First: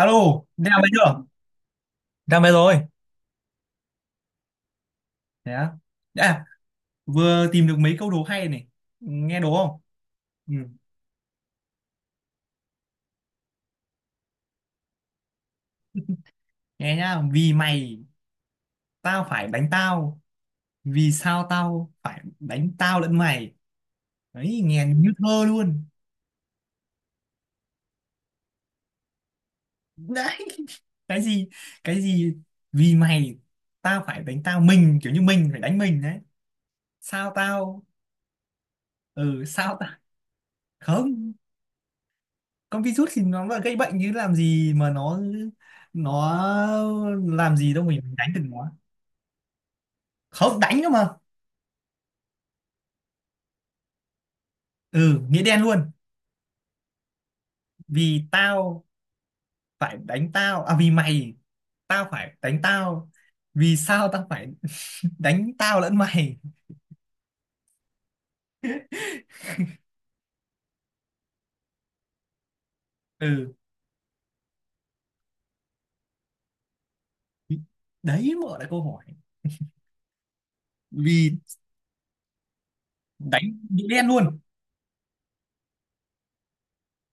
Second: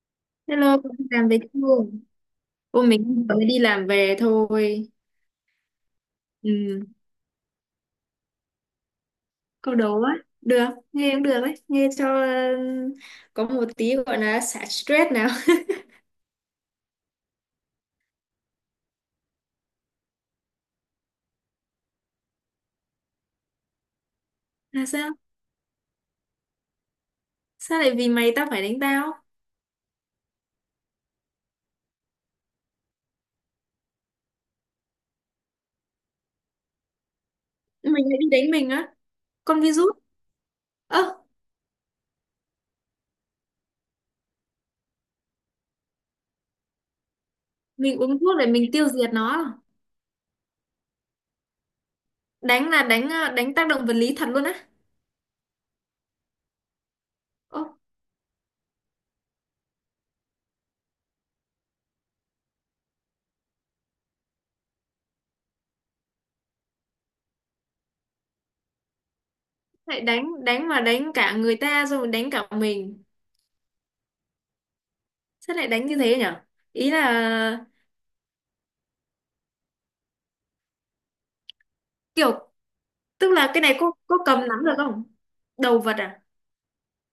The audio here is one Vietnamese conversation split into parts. Alo, ra Hello, cô máy đi chưa? làm về chưa? Ra máy rồi. Cô mình mới đi làm về thôi. Thế á. À, Ừ, vừa tìm được mấy câu đố hay này. Nghe đố câu không? đố á. Ừ. Được, nghe cũng được đấy. Nghe cho có một tí gọi là xả stress nào. Nghe nhá. Vì mày, tao phải đánh tao. Vì sao tao phải đánh tao lẫn mày? Đấy, nghe Là như sao? thơ luôn. Sao lại vì mày tao phải đánh tao? Đấy, cái gì? Cái gì? Vì mày, tao phải đánh tao. Mình, kiểu như mình phải đánh mình đấy. Sao tao? Mình lại đi đánh mình á. Ừ, Con sao tao? virus. Ơ, Không, con virus thì nó là gây bệnh chứ làm gì mà nó làm gì đâu mình mình uống đánh thuốc được để nó, mình tiêu diệt nó. À? không đánh cơ mà, Đánh là đánh tác động vật lý thật luôn á. ừ, nghĩa đen luôn. Ô, Vì tao phải đánh tao à? Vì mày tao phải đánh tao, vì sao tao phải đánh tao lẫn mày? lại đánh đánh mà đánh cả người ta rồi đánh cả mình. Ừ, Sao lại đánh như thế nhở? Ý là đấy, mở lại câu hỏi. Vì kiểu, tức đánh là cái này nghĩa có đen có luôn, cầm nắm được không? Đồ vật à?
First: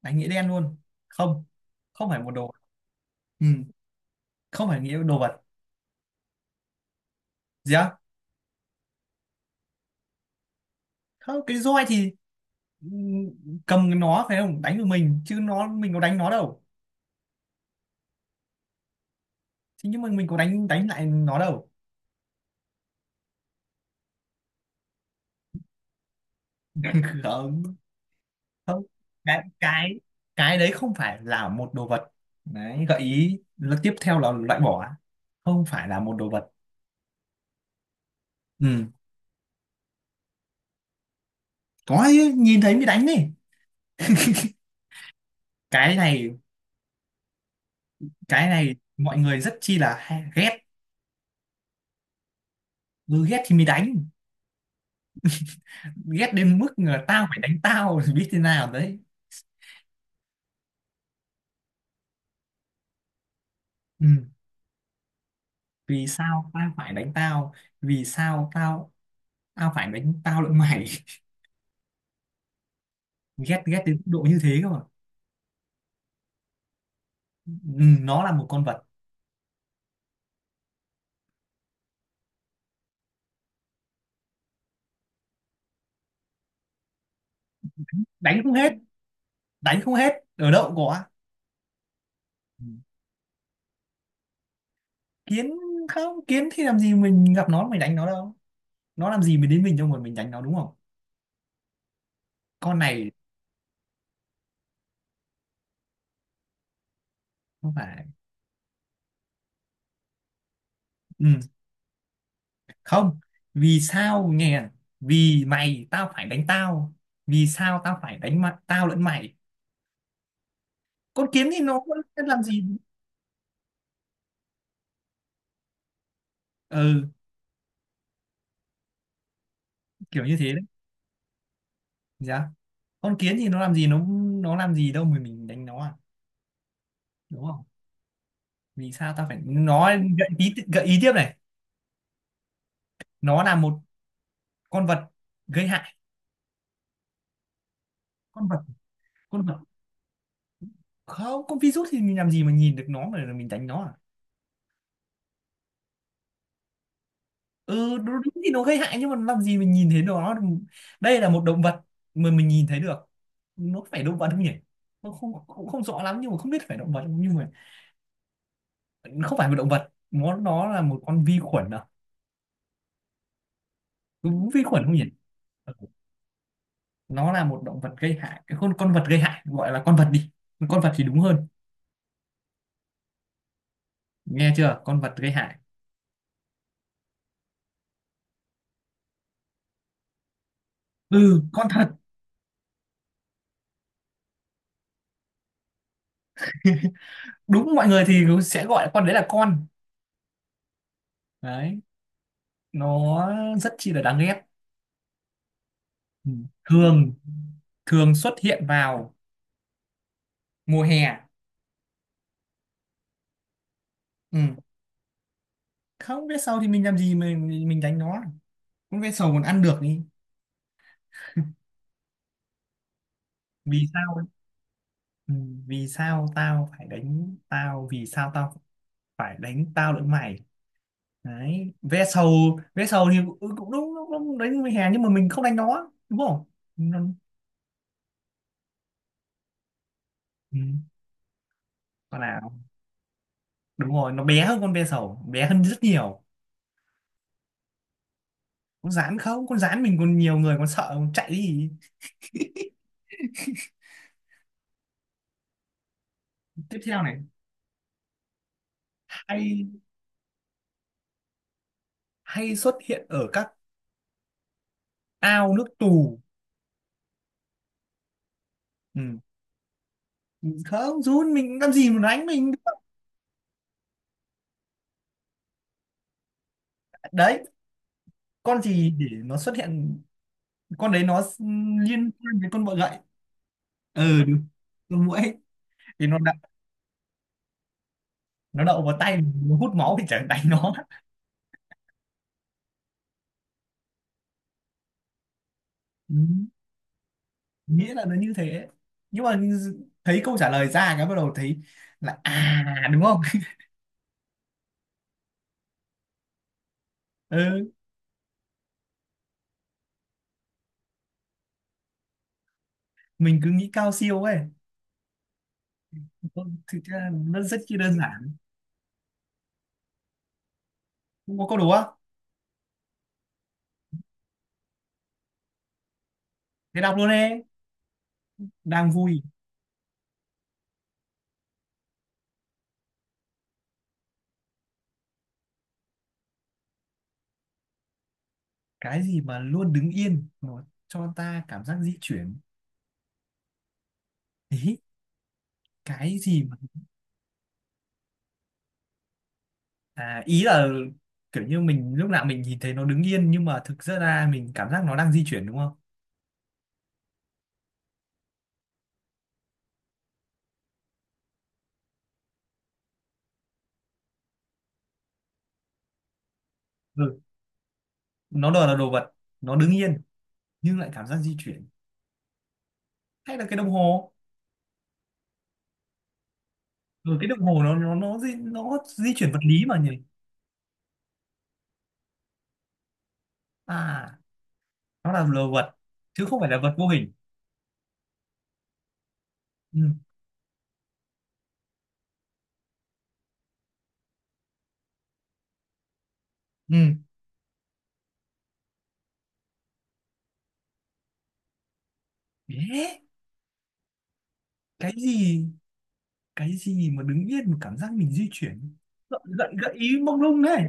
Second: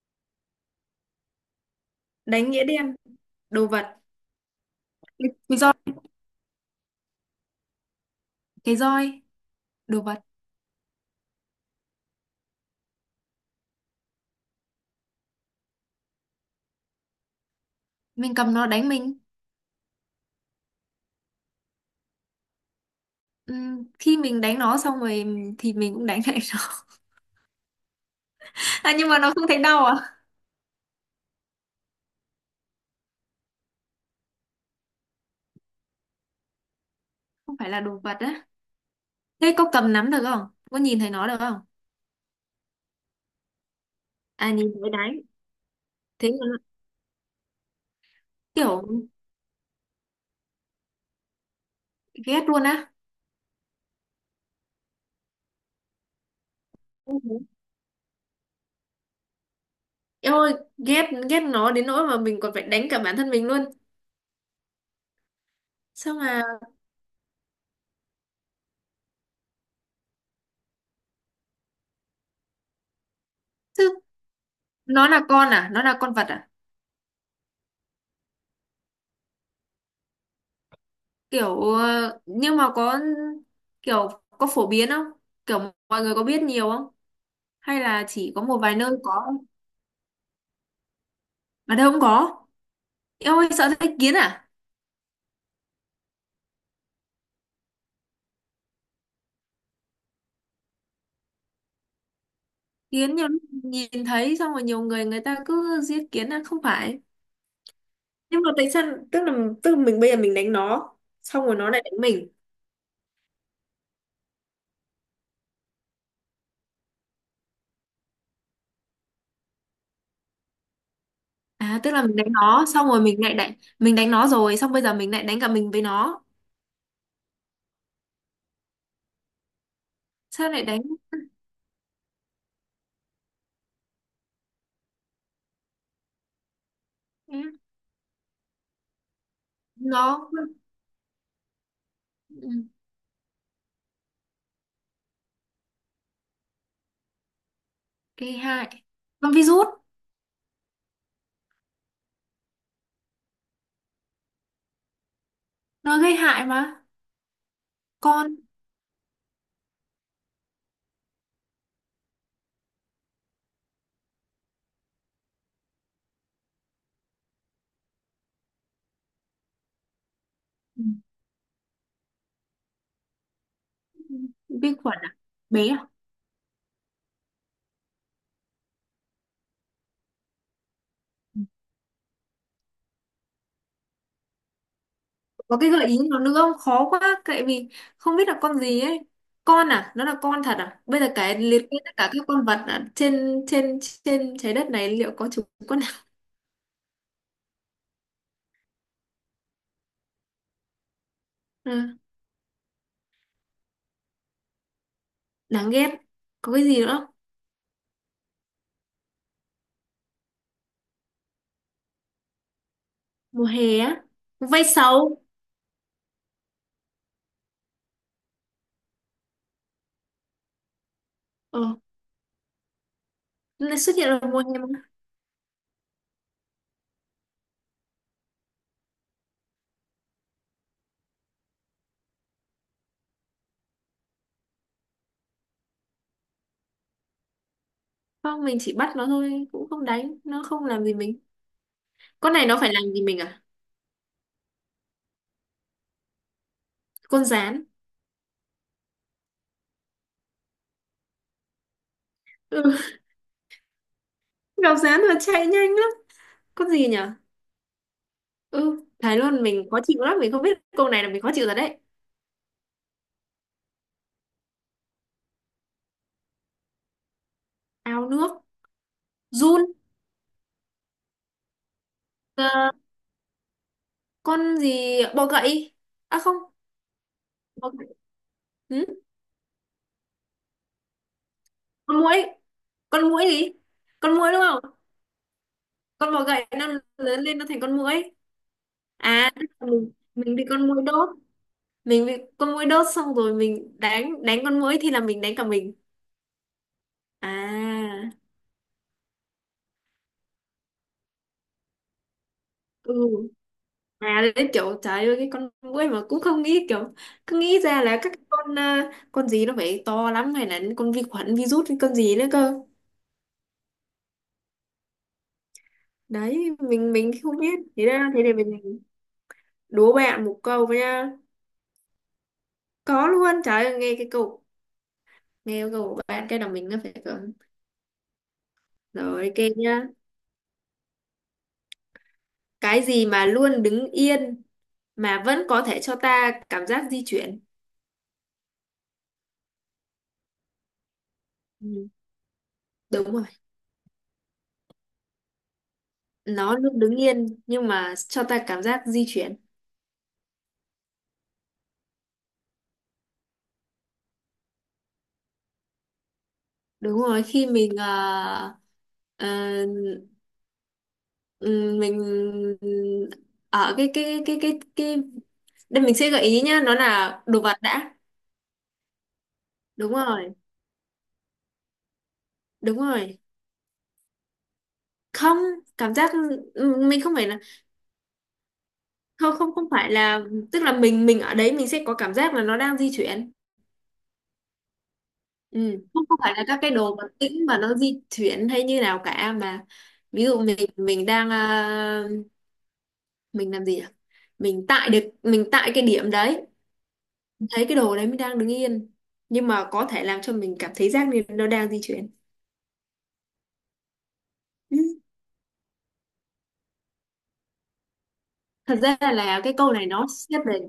đánh nghĩa đen luôn. Không, không phải một đồ. Đánh nghĩa đen. Ừ. Đồ vật. Không phải nghĩa đồ vật. Cái, roi. Gì á? Cái roi. Đồ vật. Không, cái roi thì, ừ, cầm nó phải không đánh được mình chứ, nó mình có đánh nó đâu. Mình cầm nó đánh mình. Thế nhưng mà mình có đánh đánh lại nó đâu. Khi mình đánh nó xong rồi thì mình cũng đánh lại nó. Không, không, À nhưng mà nó cái không thấy đau à? cái cái đấy không phải là một đồ vật. Đấy, gợi ý là tiếp theo là loại bỏ. Không phải là một đồ vật. Không phải là đồ vật á. Ừ, Thế có cầm nắm được không? Có nhìn thấy nó được không? có chứ, nhìn thấy mới đánh đi. À nhìn thấy đánh. Cái Thế này, mà nó cái này kiểu mọi người rất chi là hay, ghét. ghét luôn á. Ừ, ghét thì mới đánh, ghét đến mức là Ừ. tao phải đánh tao thì biết thế nào đấy. Em ơi, ghét ghét nó đến nỗi mà mình còn phải đánh cả bản thân mình luôn. Ừ. Vì Sao sao mà tao phải đánh tao, vì sao tao, tao phải đánh tao lẫn mày. ghét ghét đến chứ, mức độ như thế cơ mà. nó là con à? Nó là con vật à? Ừ, nó là một con vật. Kiểu nhưng mà có kiểu, có phổ biến không, kiểu mọi người có biết nhiều không, hay là chỉ Đánh có không một hết, vài nơi có, đánh không hết, ở đâu cũng có. ở đâu không có. Ừ. Em ơi sợ thấy kiến à? Kiến, không, kiến thì làm gì mình gặp nó mình đánh nó đâu, nó làm gì mình đến mình đâu mà mình đánh nó, đúng không? Con này Kiến nhiều lúc nhìn thấy xong rồi nhiều người người ta cứ giết kiến, à không phải. không phải. Nhưng mà tại sao, tức là, tức là mình bây giờ mình đánh nó Ừ. xong rồi nó lại đánh mình. Không, vì sao nghe à? Vì mày tao phải đánh tao, vì sao tao phải đánh mặt tao lẫn mày, con kiến thì nó À tức có là mình đánh làm gì? nó xong rồi mình lại đánh, mình đánh nó rồi xong bây giờ mình lại đánh cả mình với nó. Ừ, kiểu như Sao thế đấy. lại đánh Dạ, con kiến thì nó làm gì nó làm gì đâu mà mình đánh nó à, đúng không? Vì sao tao phải nó? gợi nó? ý gợi ý tiếp này, Ừ, nó là một con vật gây hại. gây Con vật, hại. Nó con vật. virus, Không, con virus thì mình làm gì mà nhìn được nó mà mình đánh nó à? nó gây hại mà. Ừ đúng, Con, đúng thì nó gây hại nhưng mà làm gì mình nhìn thấy nó. Đây là một động vật mà mình nhìn thấy được. Nó phải động vật không nhỉ? Nó không cũng không rõ lắm, nhưng mà không biết phải động vật không, nhưng mà không phải một động vật, nó là ừ, một con vi khuẩn à? Đúng vi vi khuẩn không khuẩn nhỉ? à, bé Ừ. à. Nó là một động vật gây hại, cái con vật gây hại, gọi là con vật đi, con vật thì đúng Ừ. hơn. Nghe chưa, con vật gây hại. Có cái gợi ý nào nữa không, khó quá tại vì không biết là con gì ấy. Con à, nó là con thật à, bây giờ cái Ừ, liệt con kê thật. tất cả các con vật à? Trên trên trên trái đất này liệu có chúng con nào. Đúng, mọi người thì sẽ gọi con đấy là con. À, Đấy, nó rất chi là đáng ghét. đáng ghét. Ừ. Có cái gì nữa không? Thường, thường xuất hiện vào mùa hè. Mùa hè á. Ừ. Vây sầu. Không biết sau thì mình làm gì mình đánh nó, con ve sầu còn ăn được đi. Ờ, nó lại Vì xuất hiện sao ở ấy? mùa hè mà. Ừ. Vì sao tao phải đánh tao, vì sao tao phải đánh tao lẫn mày. Đấy, ve sầu. Ve sầu thì cũng, ừ, cũng đúng, đúng, đúng đánh mùa hè nhưng mà mình không đánh nó đúng không? Nó, Không mình chỉ bắt nó thôi, cũng không đánh nó, ừ. không làm gì mình. Con Con này nào? nó phải làm gì mình à? Đúng rồi, nó bé hơn con ve sầu, bé hơn rất nhiều. Con gián. Con gián, không, con gián mình còn, nhiều người còn sợ còn chạy đi. Ừ. Gặp gián là chạy nhanh lắm. Con Tiếp gì nhỉ? theo này, Ừ, thấy luôn hay, mình khó chịu lắm, mình không biết câu này là mình khó chịu rồi đấy. hay xuất hiện ở các ao nước tù. Ao nước, Ừ. giun, Không, run mình làm gì mà đánh mình. ờ, con gì bọ gậy? À không, Đấy, bọ gậy. con Ừ? gì để nó xuất hiện, con đấy nó Con liên muỗi, quan với con bọ gậy. con muỗi gì? Con Ừ muỗi đúng đúng, không? con muỗi thì Con bọ gậy nó lớn lên nó thành con muỗi. nó đậu vào tay À, tức nó là hút mình máu thì chẳng mình đánh bị con nó. muỗi đốt, mình bị con muỗi đốt xong rồi mình đánh đánh con muỗi thì là mình đánh cả mình. Ừ. Nghĩa là À, nó như thế. Nhưng mà thấy câu trả lời ra cái bắt đầu thấy là à, ừ. đúng không? À đấy kiểu trời ơi cái con muỗi mà cũng không nghĩ, kiểu cứ nghĩ Ừ. ra là các con, con gì nó phải to lắm hay là con vi khuẩn virus hay con gì nữa cơ. Mình cứ nghĩ cao siêu ấy. Ừ, Đấy thực mình ra mình không nó biết. rất chi Thế đơn ra thế, giản. để mình đố bạn một câu với nha. Không có câu đố á? Có luôn, trời ơi nghe cái câu, nghe cái câu của bạn cái đầu mình nó Thế phải đọc luôn kiểu. đi, đang vui. Rồi kê nhá, cái gì mà luôn đứng yên mà vẫn có thể cho ta cảm giác di chuyển. Cái gì mà luôn đứng yên nó cho ta cảm giác Ừ, di chuyển? đúng rồi, Ý cái gì nó mà, luôn đứng yên nhưng mà cho ta cảm giác di chuyển. à, ý là kiểu như mình lúc nào mình nhìn thấy nó đứng yên nhưng mà thực ra ra mình cảm giác nó đang di chuyển đúng không? Đúng rồi. Khi mình ờ, Ờ, mình ở cái đây mình sẽ gợi ý nhá, nó Ừ. là đồ vật đã. Nó đòi là đồ vật, nó đứng Đúng yên rồi. nhưng lại cảm giác di chuyển. Đúng rồi. Hay là cái đồng hồ? Không, cảm giác, mình không Ừ, cái phải đồng là, hồ nó di, nó di chuyển không vật không lý không mà nhỉ. phải là, tức là mình ở đấy mình sẽ có cảm giác là nó đang di chuyển. À, nó là đồ vật Ừ. Không không chứ phải không là phải là các cái vật vô đồ vật hình. tĩnh mà nó di chuyển hay như nào cả mà Ừ. ví dụ mình đang mình làm gì nhỉ? Mình tại được mình tại cái điểm đấy Ừ. thấy cái đồ đấy mới đang đứng yên nhưng mà có thể làm cho mình cảm thấy giác nên nó đang di chuyển. Yeah. Ừ, Cái gì, cái gì mà đứng yên mà cảm giác mình di chuyển? thật ra gợi, là gợi, cái câu gợi này ý nó mông lung xét về, đấy.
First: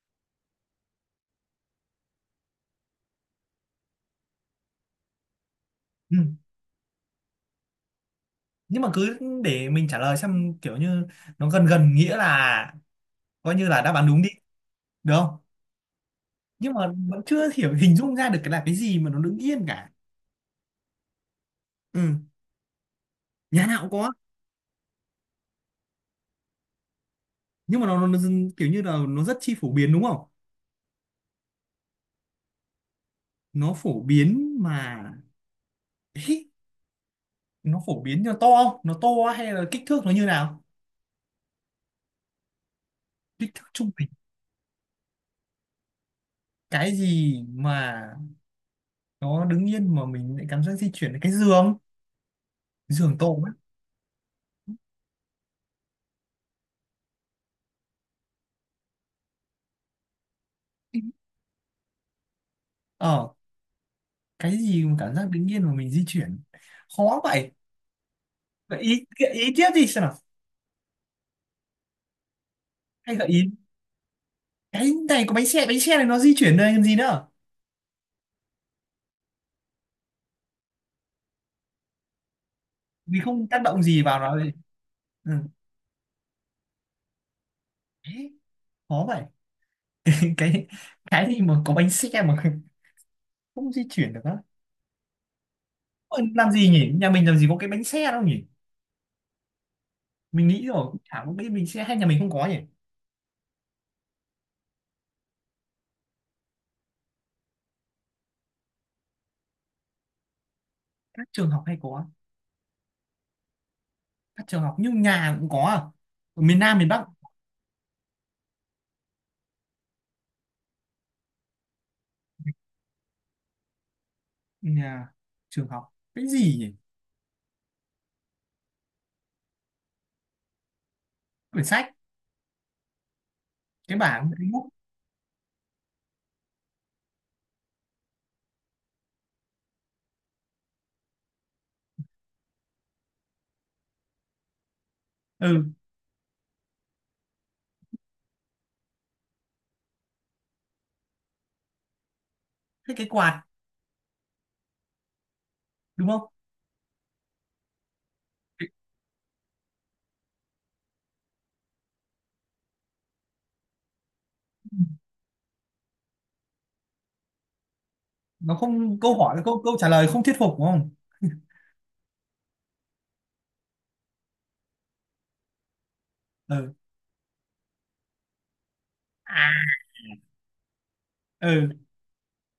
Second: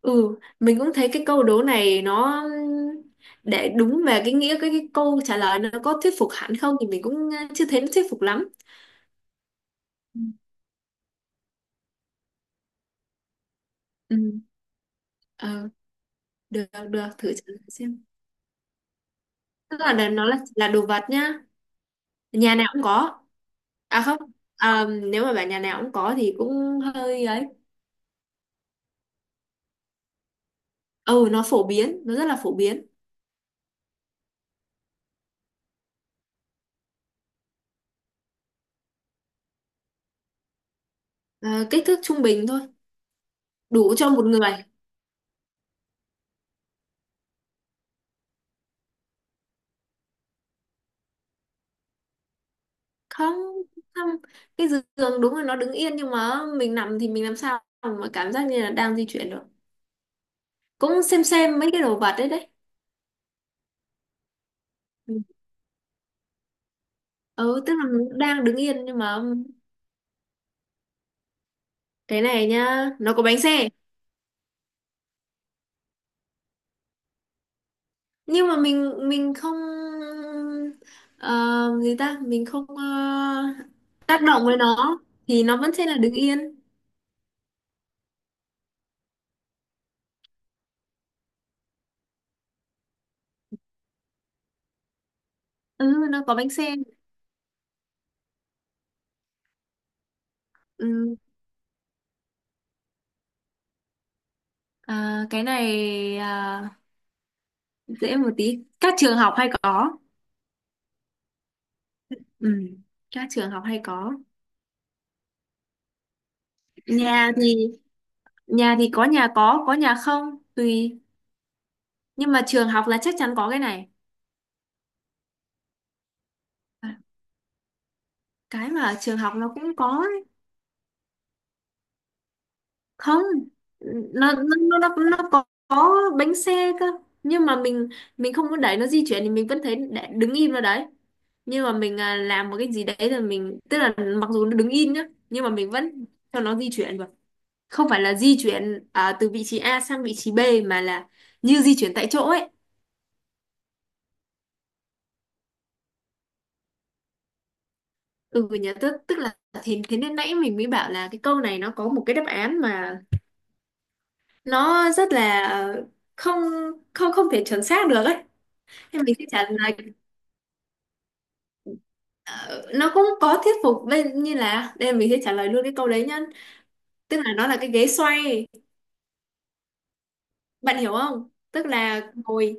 ừ mình cũng thấy cái câu đố này nó để đúng về cái nghĩa cái câu trả lời nó có thuyết Ừ. phục hẳn không thì mình cũng chưa thấy nó thuyết phục lắm. Nhưng mà cứ để mình trả lời Ừ, xem, kiểu như nó gần gần nghĩa là coi như là đáp án ừ, đúng đi, được không? ờ, được. Nhưng mà Được vẫn thử trả chưa lời hiểu, hình xem, dung ra được cái là cái gì mà nó đứng yên tức cả. là đ- nó là đồ vật nhá, Ừ. nhà nào cũng có. Nhà nào cũng À có. không, à, nếu mà bảo nhà nào cũng có thì cũng hơi ấy. Nhưng mà nó dưng- kiểu như là nó rất chi phổ biến đúng không? Ừ nó phổ biến, nó rất là phổ biến. Nó phổ biến mà. Ý, nó phổ biến, nó to không, nó to hay là kích thước nó như nào? Ờ, kích thước trung bình thôi, Kích thước trung đủ bình. cho một người. Cái gì mà nó đứng yên mà mình lại cảm giác di chuyển là cái giường, giường tổ Không. ấy. Không, cái giường đúng là nó đứng yên nhưng mà mình nằm thì mình làm sao mà cảm giác như là đang di chuyển được. Cũng xem mấy cái đồ vật đấy đấy. Ờ, cái gì mà cảm Ừ. giác đứng yên mà mình di chuyển, khó vậy? Ừ, tức là nó đang đứng Vậy yên nhưng ý, mà gợi ý tiếp đi xem nào. cái này nhá, nó Hay có gợi ý. bánh xe. Cái này có bánh xe, bánh xe này nó di chuyển, đây làm gì nữa Nhưng mà mình không, ờ, gì ta mình không vì không ờ, tác động gì vào tác nó động vậy. với nó Ừ. thì nó vẫn sẽ là đứng yên. Thế, khó vậy. cái cái gì mà có bánh xe mà không di chuyển được á? Ừ Ôi, nó có bánh làm gì xe. nhỉ, nhà mình làm gì có cái bánh xe đâu nhỉ, mình nghĩ rồi cũng Ừ. chả có cái bánh xe, hay nhà mình không có nhỉ. À, cái này, à, dễ một tí, các trường học hay có. Các trường học hay có. Ừ. Các trường học hay có. Các trường học, nhưng nhà cũng có à, ở miền Nam miền Bắc. Nhà thì, nhà thì có, nhà có nhà không, tùy. Nhưng mà trường học là chắc chắn có cái này. Nhà trường học cái gì nhỉ? À, cái mà ở trường học nó cũng có ấy. Quyển sách, Không, cái bảng, nó nó cái bút. nó nó có bánh xe cơ nhưng mà mình không có đẩy nó di chuyển thì mình vẫn thấy để- đứng im ở đấy. Nhưng mà mình làm một cái gì đấy là mình tức là mặc dù nó đứng im nhá nhưng mà mình Ừ, vẫn cho nó di chuyển được. Không phải là di chuyển từ vị trí A sang vị trí B mà là như di chuyển tại chỗ ấy. thế cái quạt, đúng không? Ừ Cái- nhớ, tức tức là thế, thế nên nãy mình mới bảo là cái câu này nó có một cái đáp án mà nó rất là không, không thể chuẩn xác được ấy nó không, nên câu mình sẽ hỏi trả câu lời. câu trả lời không thuyết phục đúng không? Ờ, nó cũng có thuyết phục bên như là đây mình sẽ trả lời luôn cái câu đấy nhá, Ừ. tức là nó là cái ghế xoay. À. Bạn hiểu không, tức Ừ. là ngồi,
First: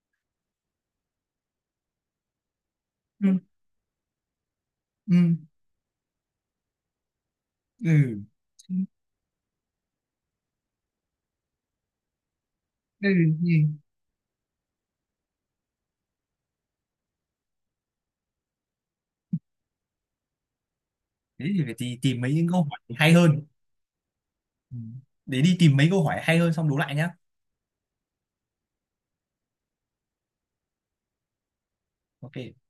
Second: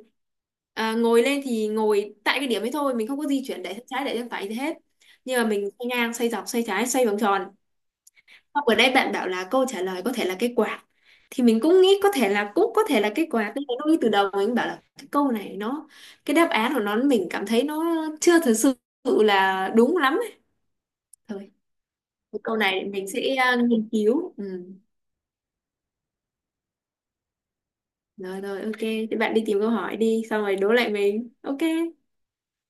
à, ngồi lên thì ngồi tại cái điểm ấy thôi, mình không có Ừ. di chuyển để sang trái để sang phải gì hết Ừ. nhưng mà mình xoay ngang xoay dọc xoay trái xoay vòng tròn. Ừ. Xong ở đây bạn bảo là câu trả lời có thể là cái quạt thì mình cũng nghĩ có thể là, cũng có thể Ừ. là cái quạt nên nó Ừ. ngay từ đầu mình bảo là cái câu này nó, cái đáp án của nó mình cảm thấy nó chưa thực sự là đúng lắm ấy. Thế Thôi thì phải tì- tìm mấy cái những câu câu hỏi này mình hay sẽ hơn. Nghiên cứu. Ừ. Ừ. Để đi tìm mấy câu hỏi hay hơn xong đố lại nhá. Rồi rồi ok thì bạn đi tìm câu hỏi đi xong rồi đố lại mình ok. Ok.